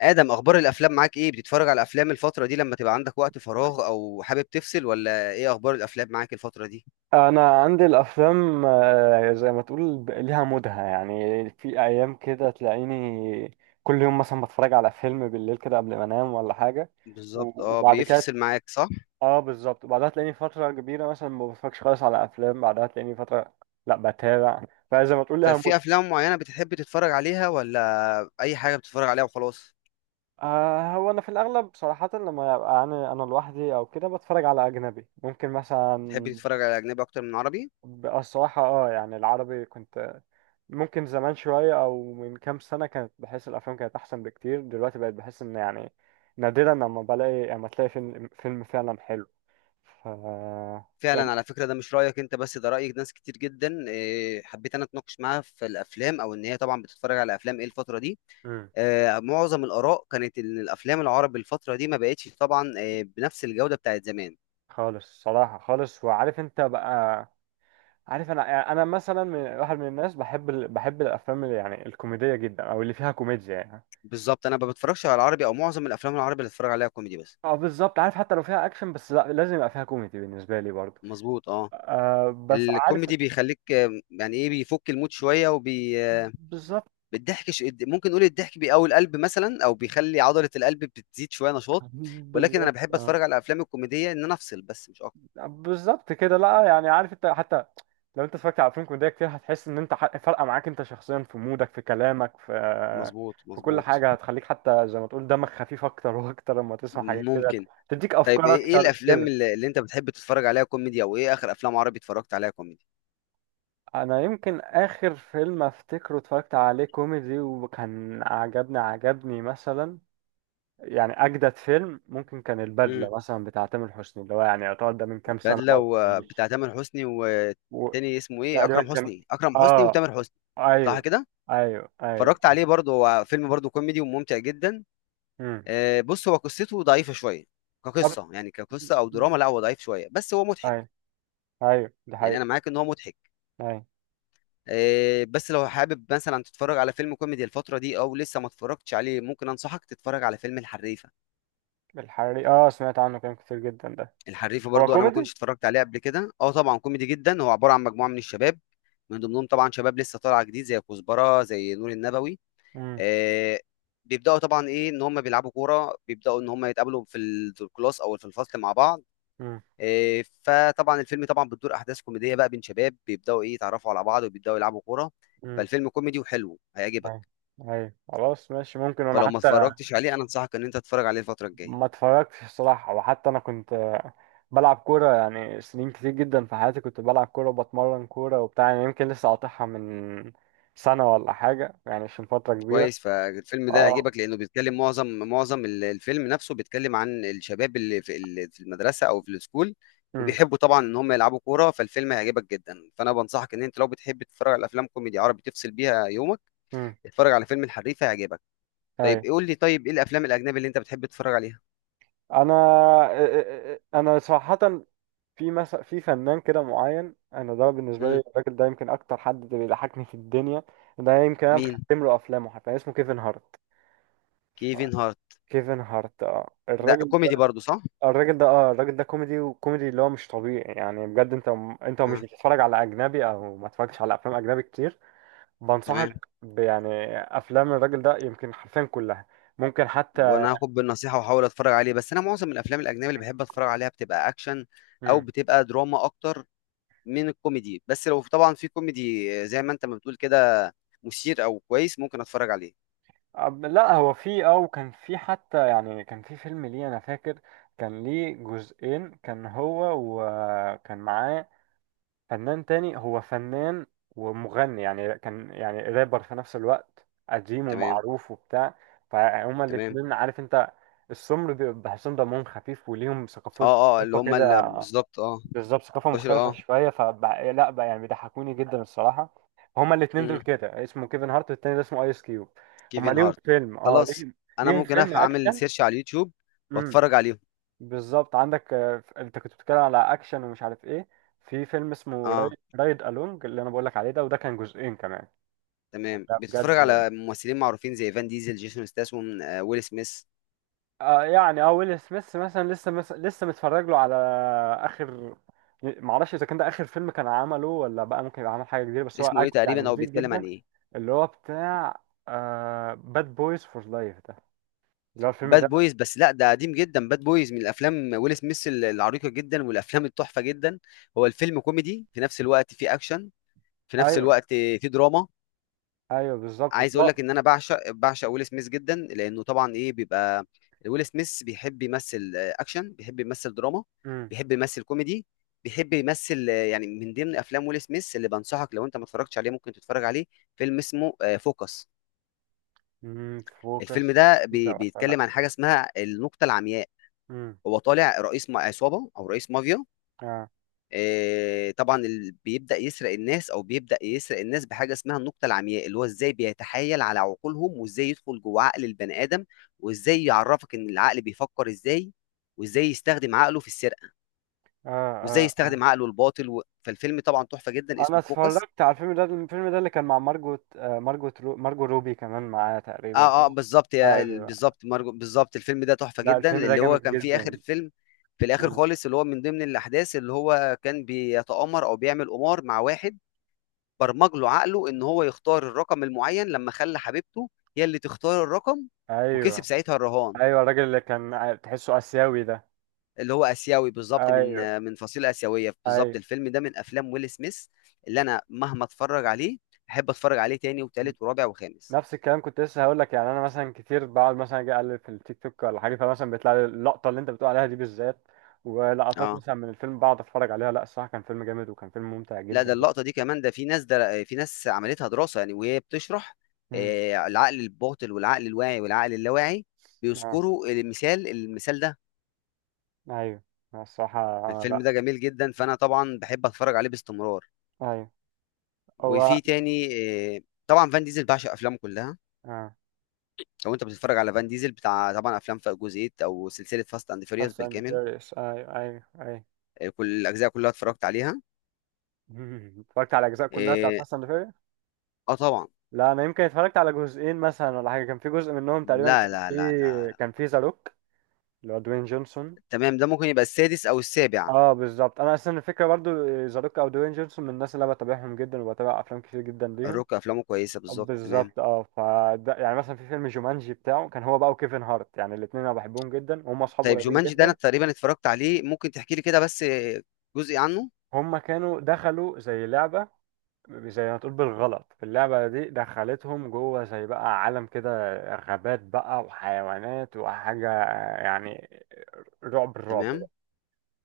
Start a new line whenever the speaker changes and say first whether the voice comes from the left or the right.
left: آدم أخبار الأفلام معاك إيه؟ بتتفرج على أفلام الفترة دي لما تبقى عندك وقت فراغ، أو حابب تفصل، ولا إيه أخبار الأفلام معاك الفترة دي؟
right: انا عندي الافلام، زي ما تقول ليها مودها. يعني في ايام كده تلاقيني كل يوم مثلا بتفرج على فيلم بالليل كده قبل ما انام ولا حاجه.
left: بالظبط،
right: وبعد كده
left: بيفصل معاك صح؟
right: اه بالظبط، وبعدها تلاقيني فتره كبيره مثلا ما بتفرجش خالص على افلام، بعدها تلاقيني فتره لا بتابع. فزي ما تقول ليها
left: طيب في
right: مودها.
left: أفلام معينة بتحب تتفرج عليها، ولا أي حاجة بتتفرج عليها وخلاص؟
right: هو انا في الاغلب صراحه لما يبقى انا لوحدي او كده بتفرج على اجنبي ممكن
left: تحب
right: مثلا.
left: تتفرج على أجنبي أكتر من عربي؟
right: بقى الصراحه اه يعني العربي كنت ممكن زمان شوية أو من كام سنة، كانت بحس الأفلام كانت أحسن بكتير. دلوقتي بقت بحس إن يعني نادرا لما بلاقي، لما تلاقي فيلم فعلا حلو. ف يعني
left: فعلا، على فكرة، ده مش رأيك أنت بس، ده رأي ناس كتير جدا. حبيت أنا أتناقش معاها في الأفلام، أو إن هي طبعا بتتفرج على أفلام إيه الفترة دي.
right: مم.
left: معظم الآراء كانت إن الأفلام العربي الفترة دي ما بقتش طبعا، بنفس الجودة بتاعت زمان.
right: خالص صراحة خالص. وعارف أنت بقى، عارف أنا يعني أنا مثلا من واحد من الناس بحب بحب الأفلام اللي يعني الكوميدية جدا أو اللي فيها كوميديا يعني.
left: بالظبط، انا ما بتفرجش على العربي، او معظم الافلام العربي اللي بتفرج عليها كوميدي بس.
right: اه بالظبط عارف، حتى لو فيها أكشن بس لا، لازم يبقى فيها كوميدي بالنسبة لي برضه.
left: مظبوط، اه.
right: آه بس عارف.
left: الكوميدي بيخليك، يعني ايه، بيفك المود شويه وبي آه،
right: بالظبط.
left: بالضحك. ممكن نقول الضحك بيقوي القلب مثلا، او بيخلي عضله القلب بتزيد شويه نشاط. ولكن انا
right: بالظبط
left: بحب
right: آه.
left: اتفرج على الافلام الكوميديه ان انا افصل بس، مش اكتر.
right: بالظبط كده، لا يعني عارف انت حتى لو انت اتفرجت على افلام كوميديه كتير هتحس ان انت فارقه معاك انت شخصيا في مودك، في كلامك، في
left: مظبوط
right: في كل
left: مظبوط.
right: حاجه هتخليك حتى زي ما تقول دمك خفيف اكتر واكتر. لما تسمع حاجات كده
left: ممكن.
right: تديك
left: طيب،
right: افكار
left: إيه
right: اكتر
left: الافلام
right: كده.
left: اللي, اللي انت بتحب تتفرج عليها كوميدي، او ايه اخر افلام عربي اتفرجت عليها كوميدي؟
right: انا يمكن اخر فيلم افتكره اتفرجت عليه كوميدي وكان عجبني مثلا، يعني اجدد فيلم، ممكن كان البدله مثلا بتاع تامر حسني، اللي هو يعني يعتبر ده من كام سنه
left: البدله
right: برضه يعني.
left: وبتاع تامر حسني،
right: و-
left: والتاني اسمه ايه،
right: تقريبا
left: اكرم
right: كان،
left: حسني. اكرم حسني
right: اه،
left: وتامر حسني. صح
right: ايوه
left: كده.
right: ايوه ايوه.
left: اتفرجت عليه برضه، هو فيلم برضه كوميدي وممتع جدا.
right: امم.
left: بص، هو قصته ضعيفه شويه.
right: طب.
left: كقصه يعني، كقصه او دراما، لا هو ضعيف شويه بس هو مضحك.
right: ايوه ايوه، دي
left: يعني انا
right: حقيقة.
left: معاك ان هو مضحك.
right: ايوه.
left: بس لو حابب مثلا تتفرج على فيلم كوميدي الفتره دي، او لسه ما اتفرجتش عليه، ممكن انصحك تتفرج على فيلم الحريفه.
right: الحريق اه، سمعت عنه كلام كتير جدا ده.
left: الحريفه
right: هو
left: برضو انا ما
right: كوميدي.
left: كنتش اتفرجت عليه قبل كده، اه طبعا كوميدي جدا. هو عباره عن مجموعه من الشباب، من ضمنهم طبعا شباب لسه طالعه جديد زي كزبره، زي نور النبوي.
right: امم.
left: آه. بيبداوا طبعا ان هم بيلعبوا كوره، بيبداوا ان هم يتقابلوا في الكلاس او في الفصل مع بعض.
right: امم.
left: آه، فطبعا الفيلم طبعا بتدور احداث كوميديه بقى بين شباب، بيبداوا يتعرفوا على بعض، وبيبداوا يلعبوا كوره.
right: امم.
left: فالفيلم كوميدي وحلو، هيعجبك.
right: ايوه ايوه، خلاص ماشي، ممكن انا
left: فلو ما
right: حتى
left: اتفرجتش عليه انا انصحك ان انت تتفرج عليه الفتره الجايه.
right: ما اتفرجتش الصراحة. وحتى انا كنت بلعب كورة يعني سنين كتير جدا في حياتي، كنت بلعب كورة وبتمرن كورة وبتاع، يعني يمكن لسه قاطعها من سنة ولا حاجة يعني، عشان فترة كبيرة.
left: كويس. فالفيلم ده
right: اه.
left: يعجبك لانه بيتكلم معظم الفيلم نفسه بيتكلم عن الشباب اللي في المدرسه او في السكول،
right: امم.
left: وبيحبوا طبعا ان هم يلعبوا كوره. فالفيلم هيعجبك جدا، فانا بنصحك ان انت لو بتحب تتفرج على افلام كوميدي عربي تفصل بيها يومك،
right: امم.
left: اتفرج على فيلم الحريف، هيعجبك. طيب،
right: ايوه.
left: قول لي، طيب ايه الافلام الاجنبي اللي انت بتحب تتفرج عليها؟
right: انا انا صراحه في مثلا في فنان كده معين، انا ده بالنسبه لي
left: امم.
right: الراجل ده يمكن اكتر حد بيضحكني في الدنيا. ده يمكن انا
left: مين؟
right: مختم له افلامه، حتى اسمه كيفن هارت. ف-
left: كيفن هارت؟
right: كيفن هارت اه،
left: ده
right: الراجل
left: كوميدي
right: ده،
left: برضو صح؟
right: الراجل ده كوميدي، وكوميدي اللي هو مش طبيعي يعني بجد. انت، انت مش
left: اه.
right: بتتفرج على اجنبي او ما اتفرجتش على افلام اجنبي كتير،
left: تمام.
right: بنصحك يعني افلام الراجل ده يمكن حرفيا كلها، ممكن حتى.
left: وانا هاخد بالنصيحه واحاول اتفرج عليه. بس انا معظم الافلام الاجنبي اللي بحب اتفرج عليها بتبقى اكشن، او
right: مم.
left: بتبقى دراما اكتر من الكوميدي. بس لو طبعا في كوميدي، زي ما انت ما بتقول كده، مثير او كويس، ممكن اتفرج عليه.
right: لا هو في اه، وكان في حتى يعني كان في فيلم ليه انا فاكر، كان ليه جزئين، كان هو وكان معاه فنان تاني، هو فنان ومغني يعني، كان يعني رابر في نفس الوقت قديم
left: تمام.
right: ومعروف وبتاع. فهما
left: تمام.
right: الاتنين عارف انت، السمر بيبقى بحسهم دمهم خفيف وليهم ثقافات،
left: اه اه، اللي
right: ثقافة
left: هم
right: كده.
left: اللي بالظبط اه.
right: بالظبط ثقافة
left: بشر،
right: مختلفة
left: اه.
right: شوية. فبقى إيه، لا بقى يعني بيضحكوني جدا الصراحة. هما الاتنين دول
left: مم.
right: كده، اسمه كيفن هارت والتاني ده اسمه ايس كيوب. هما
left: كيفن
right: ليهم
left: هارت.
right: فيلم اه،
left: خلاص.
right: ليهم
left: انا
right: ليهم
left: ممكن
right: فيلم
left: اعمل
right: اكشن.
left: سيرش على اليوتيوب
right: امم.
left: واتفرج عليهم.
right: بالظبط. عندك انت كنت بتتكلم على اكشن ومش عارف ايه، في فيلم اسمه رايد,
left: اه.
right: رايد الونج، اللي انا بقول لك عليه ده، وده كان جزئين كمان.
left: تمام.
right: لا
left: بتتفرج
right: بجد
left: على ممثلين معروفين زي فان ديزل، جيسون ستاثام، ويل سميث.
right: يعني اه، ويل سميث مثلا لسه لسه متفرج له على اخر، معرفش اذا كان ده اخر فيلم كان عمله، ولا بقى ممكن يبقى عمل حاجه جديده، بس هو
left: اسمه ايه تقريبا،
right: يعني
left: او
right: جديد
left: بيتكلم عن
right: جدا،
left: ايه؟
right: اللي هو بتاع باد بويز فور لايف ده، اللي هو الفيلم
left: باد
right: ده.
left: بويز؟ بس لا ده قديم جدا. باد بويز من الافلام ويل سميث العريقه جدا، والافلام التحفه جدا. هو الفيلم كوميدي في نفس الوقت فيه اكشن، في نفس
right: ايوه
left: الوقت في دراما.
right: ايوه بالظبط، بس
left: عايز اقول
right: هو.
left: لك ان انا بعشق ويل سميث جدا، لانه طبعا ايه بيبقى ويل سميث بيحب يمثل اكشن، بيحب يمثل دراما،
right: امم.
left: بيحب يمثل كوميدي، بيحب يمثل يعني. من ضمن افلام ويل سميث اللي بنصحك لو انت ما اتفرجتش عليه، ممكن تتفرج عليه، فيلم اسمه فوكس.
right: أمم،
left: الفيلم
right: فوكس
left: ده
right: فوكس اتفرج.
left: بيتكلم عن حاجه اسمها النقطه العمياء.
right: امم.
left: هو طالع رئيس عصابه، او رئيس مافيا.
right: اه
left: طبعا اللي بيبدأ يسرق الناس، او بيبدأ يسرق الناس بحاجة اسمها النقطة العمياء، اللي هو ازاي بيتحايل على عقولهم، وازاي يدخل جوه عقل البني آدم، وازاي يعرفك ان العقل بيفكر ازاي، وازاي يستخدم عقله في السرقة،
right: اه اه
left: وازاي
right: اه،
left: يستخدم عقله الباطل فالفيلم طبعا تحفة جدا،
right: انا
left: اسمه فوكس.
right: اتفرجت على الفيلم ده، الفيلم ده اللي كان مع مارجوت مارجو روبي كمان معاه تقريبا.
left: اه اه، بالظبط يا ال-
right: ايوه.
left: بالظبط مرجو، بالظبط. الفيلم ده تحفة
right: لا
left: جدا،
right: الفيلم ده
left: اللي هو
right: جامد
left: كان فيه آخر
right: جدا.
left: الفيلم، في الآخر
right: مم.
left: خالص، اللي هو من ضمن الأحداث اللي هو كان بيتآمر او بيعمل قمار مع واحد، برمج له عقله ان هو يختار الرقم المعين، لما خلى حبيبته هي اللي تختار الرقم، وكسب
right: ايوه
left: ساعتها الرهان.
right: ايوه، الراجل اللي كان تحسه اسيوي ده.
left: اللي هو اسيوي، بالظبط، من
right: ايوه.
left: من فصيله اسيويه، بالظبط.
right: ايوه
left: الفيلم ده من افلام ويل سميث اللي انا مهما اتفرج عليه احب اتفرج عليه تاني وتالت ورابع وخامس.
right: نفس الكلام كنت لسه هقول لك يعني، انا مثلا كتير بقعد مثلا اجي اقلب في التيك توك ولا حاجه، فمثلا بيطلع لي اللقطه اللي انت بتقول عليها دي بالذات، ولقطات
left: اه،
right: مثلا من الفيلم بقعد اتفرج عليها. لا الصراحه كان فيلم جامد وكان فيلم ممتع
left: لا
right: جدا
left: ده
right: جدا.
left: اللقطه دي كمان، ده في ناس عملتها دراسه يعني، وهي بتشرح
right: امم.
left: العقل الباطن والعقل الواعي والعقل اللاواعي،
right: اه.
left: بيذكروا المثال ده.
right: ايوه. لا، الصراحه
left: الفيلم
right: لا.
left: ده جميل جدا، فانا طبعا بحب اتفرج عليه باستمرار.
right: ايوه هو.
left: وفي تاني. آه، طبعا فان ديزل بعشق افلامه كلها.
right: اه.
left: لو انت بتتفرج على فان ديزل بتاع، طبعا افلام في جزئيه او سلسله فاست اند فيريوس
right: فاست اند
left: بالكامل.
right: فيريوس ايوه ايوه ايوه.
left: كل الاجزاء كلها اتفرجت عليها.
right: اتفرجت على الاجزاء كلها بتاعت
left: اه.
right: فاست اند.
left: آه طبعا.
right: لا انا يمكن اتفرجت على جزئين مثلا ولا حاجه، كان في جزء منهم تقريبا
left: لا
right: كان
left: لا
right: في
left: لا لا لا.
right: كان في ذا روك، اللي هو دوين جونسون.
left: تمام، ده ممكن يبقى السادس او السابع.
right: اه بالظبط. انا اصلا الفكره برضو ذا روك او دوين جونسون من الناس اللي انا بتابعهم جدا، وبتابع افلام كتير جدا ليهم.
left: الروك افلامه كويسه، بالظبط، تمام.
right: بالظبط اه. فده يعني مثلا في فيلم جومانجي بتاعه، كان هو بقى وكيفن هارت، يعني الاثنين انا بحبهم جدا وهم اصحاب
left: طيب
right: قريبين
left: جومانجي ده انا
right: جدا.
left: تقريبا اتفرجت عليه، ممكن تحكي لي كده بس جزء عنه.
right: هم كانوا دخلوا زي لعبه، زي ما تقول بالغلط اللعبة دي دخلتهم جوه زي بقى عالم كده، غابات بقى وحيوانات وحاجة يعني، الرعب
left: تمام.
right: بقى.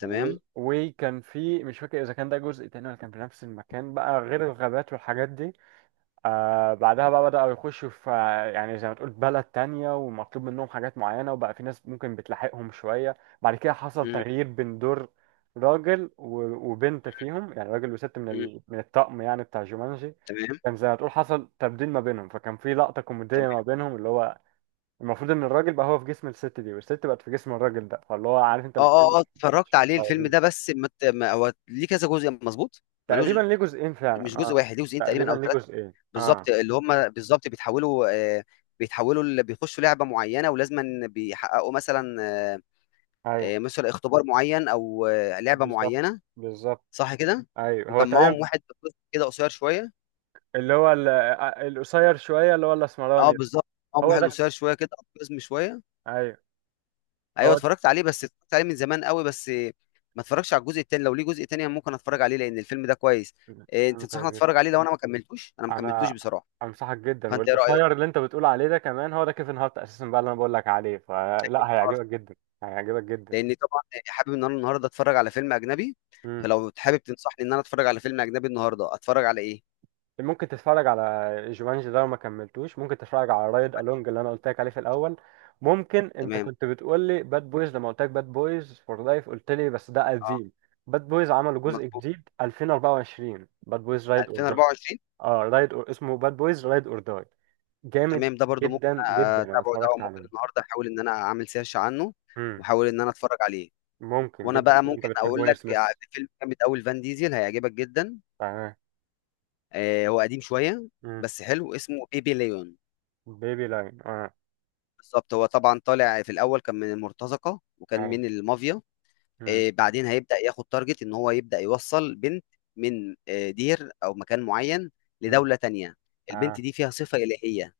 right: و...
left: تمام.
right: وكان في، مش فاكر إذا كان ده جزء تاني ولا كان في نفس المكان بقى غير الغابات والحاجات دي. آه بعدها بقى بدأوا يخشوا في يعني زي ما تقول بلد تانية، ومطلوب منهم حاجات معينة، وبقى في ناس ممكن بتلاحقهم شوية. بعد كده حصل
left: مم،
right: تغيير بين دور راجل وبنت فيهم، يعني راجل وست
left: مم،
right: من الطقم يعني بتاع جومانجي.
left: تمام.
right: كان زي ما تقول حصل تبديل ما بينهم، فكان في لقطة كوميدية ما
left: تمام.
right: بينهم، اللي هو المفروض إن الراجل بقى هو في جسم الست دي، والست بقت في جسم الراجل ده، فاللي هو عارف أنت
left: اه
right: الاتنين
left: اه اه،
right: مش
left: اتفرجت عليه الفيلم
right: طيبين.
left: ده، بس ما هو ليه كذا جزء، مظبوط. ملوش،
right: تقريبا ليه جزئين
left: مش
right: فعلا اه.
left: جزء واحد، ليه جزئين
right: تقريبا
left: تقريبًا أو
right: ليه
left: 3.
right: جزئين
left: بالضبط،
right: اه.
left: اللي هم بالضبط بيتحولوا، آآ بيتحولوا ل بيخشوا لعبة معيّنة، ولازمًا بيحققوا مثلًا،
right: ايوه
left: مثلًا اختبار معيّن، أو لعبة
right: بالظبط.
left: معيّنة.
right: بالظبط.
left: صح كده؟
right: ايوه هو
left: وكان معاهم
right: تقريبا.
left: واحد قزم كده، قصير شوية.
right: اللي هو القصير شويه، اللي هو
left: آه
right: الاسمراني ده.
left: بالضبط، معاهم
right: هو
left: واحد
right: ده.
left: قصير شوية كده أو قزم شوية.
right: ايوه
left: أيوه
right: هو ده.
left: اتفرّجت عليه، بس اتفرّجت عليه من زمان أوي، بس ما اتفرّجتش على الجزء التاني. لو ليه جزء تاني أنا ممكن اتفرّج عليه، لإن الفيلم ده كويس.
right: فاهمه
left: تنصحني
right: كويس جدا.
left: اتفرّج عليه لو أنا ما كمّلتوش؟ أنا ما كمّلتوش
right: انا
left: بصراحة.
right: انصحك جدا.
left: فأنت إيه رأيك؟
right: والقصير اللي انت بتقول عليه ده كمان، هو ده كيفن هارت اساسا بقى اللي انا بقول لك عليه، فلا هيعجبك جدا، هيعجبك جدا.
left: لان طبعا حابب ان انا النهارده اتفرج على فيلم اجنبي. فلو حابب تنصحني ان انا اتفرج على فيلم اجنبي النهارده، اتفرج على ايه؟
right: ممكن تتفرج على جومانجي ده لو ما كملتوش، ممكن تتفرج على رايد الونج اللي انا قلت لك عليه في الاول. ممكن، انت
left: تمام.
right: كنت بتقول لي باد بويز، لما قلت لك باد بويز فور لايف قلت لي بس ده
left: اه.
right: قديم. باد بويز عملوا جزء
left: مظبوط.
right: جديد 2024، باد بويز رايد اور داي.
left: 2024.
right: اه رايد اور، اسمه باد بويز رايد اور داي، جامد
left: تمام، ده برضو ممكن
right: جدا جدا، انا
left: اتابعه ده، او
right: اتفرجت
left: ممكن
right: عليه.
left: النهارده احاول ان انا اعمل سيرش عنه
right: امم.
left: واحاول ان انا اتفرج عليه.
right: ممكن
left: وانا
right: جدا
left: بقى
right: لو انت
left: ممكن
right: بتحب
left: اقول
right: ويل
left: لك
right: سميث.
left: فيلم جامد قوي، فان ديزل، هيعجبك جدا.
right: تمام.
left: هو قديم شويه
right: امم.
left: بس حلو، اسمه بيبي ليون.
right: بيبي لاين اه.
left: بالظبط، هو طبعا طالع في الاول كان من المرتزقه وكان
right: اي.
left: من المافيا.
right: امم.
left: بعدين هيبدأ ياخد تارجت ان هو يبدأ يوصل بنت من دير او مكان معين
right: امم.
left: لدولة تانية. البنت
right: اه.
left: دي فيها صفة إلهية،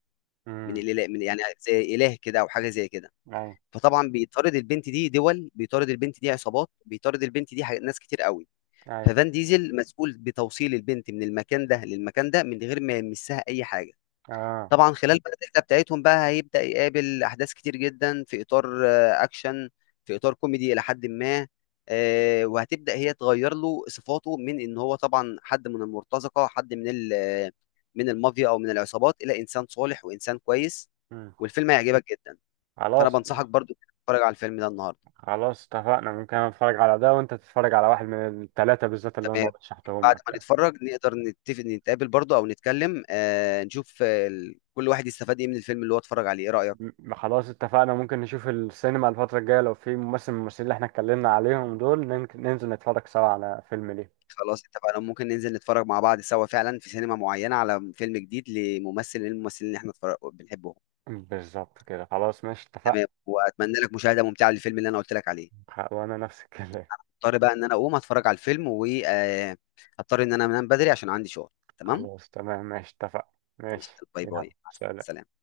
left: من
right: امم.
left: الإله، من يعني زي إله كده او حاجة زي كده.
right: اي.
left: فطبعا بيطارد البنت دي، دول بيطارد البنت دي عصابات، بيطارد البنت دي حاجات- ناس كتير قوي.
right: اي.
left: ففان ديزل مسؤول بتوصيل البنت من المكان ده للمكان ده من غير ما يمسها اي حاجة.
right: اه.
left: طبعا خلال بقى الرحله بتاعتهم بقى هيبدا يقابل احداث كتير جدا، في اطار اكشن، في اطار كوميدي الى حد ما. وهتبدا هي تغير له صفاته، من ان هو طبعا حد من المرتزقه، حد من ال- آه، من المافيا او من العصابات، الى انسان صالح وانسان كويس.
right: مم.
left: والفيلم هيعجبك جدا. فانا
right: خلاص
left: بنصحك برضو إنك تتفرج على الفيلم ده النهارده.
right: خلاص اتفقنا، ممكن انا اتفرج على ده، وانت تتفرج على واحد من الثلاثه بالذات اللي انا
left: تمام.
right: رشحتهم
left: بعد
right: لك
left: ما
right: يعني.
left: نتفرج نقدر نتفق نتقابل برضو، او نتكلم، نشوف، كل واحد يستفاد ايه من الفيلم اللي هو اتفرج عليه، ايه رايك؟
right: خلاص اتفقنا. ممكن نشوف السينما الفتره الجايه، لو في ممثل من الممثلين اللي احنا اتكلمنا عليهم دول ننزل نتفرج سوا على فيلم ليه.
left: خلاص اتفقنا. ممكن ننزل نتفرج مع بعض سوا فعلا في سينما معينة على فيلم جديد لممثل من الممثلين اللي احنا بنحبهم.
right: بالظبط كده، خلاص ماشي اتفقنا.
left: تمام، واتمنى لك مشاهدة ممتعة للفيلم اللي انا قلت لك عليه.
right: وانا نفس الكلام.
left: اضطر بقى ان انا اقوم اتفرج على الفيلم، واضطر ان انا انام بدري عشان عندي شغل. تمام
right: خلاص تمام ماشي اتفقنا.
left: ماشي،
right: ماشي،
left: باي
right: يلا
left: باي، مع
right: سلام.
left: السلامة.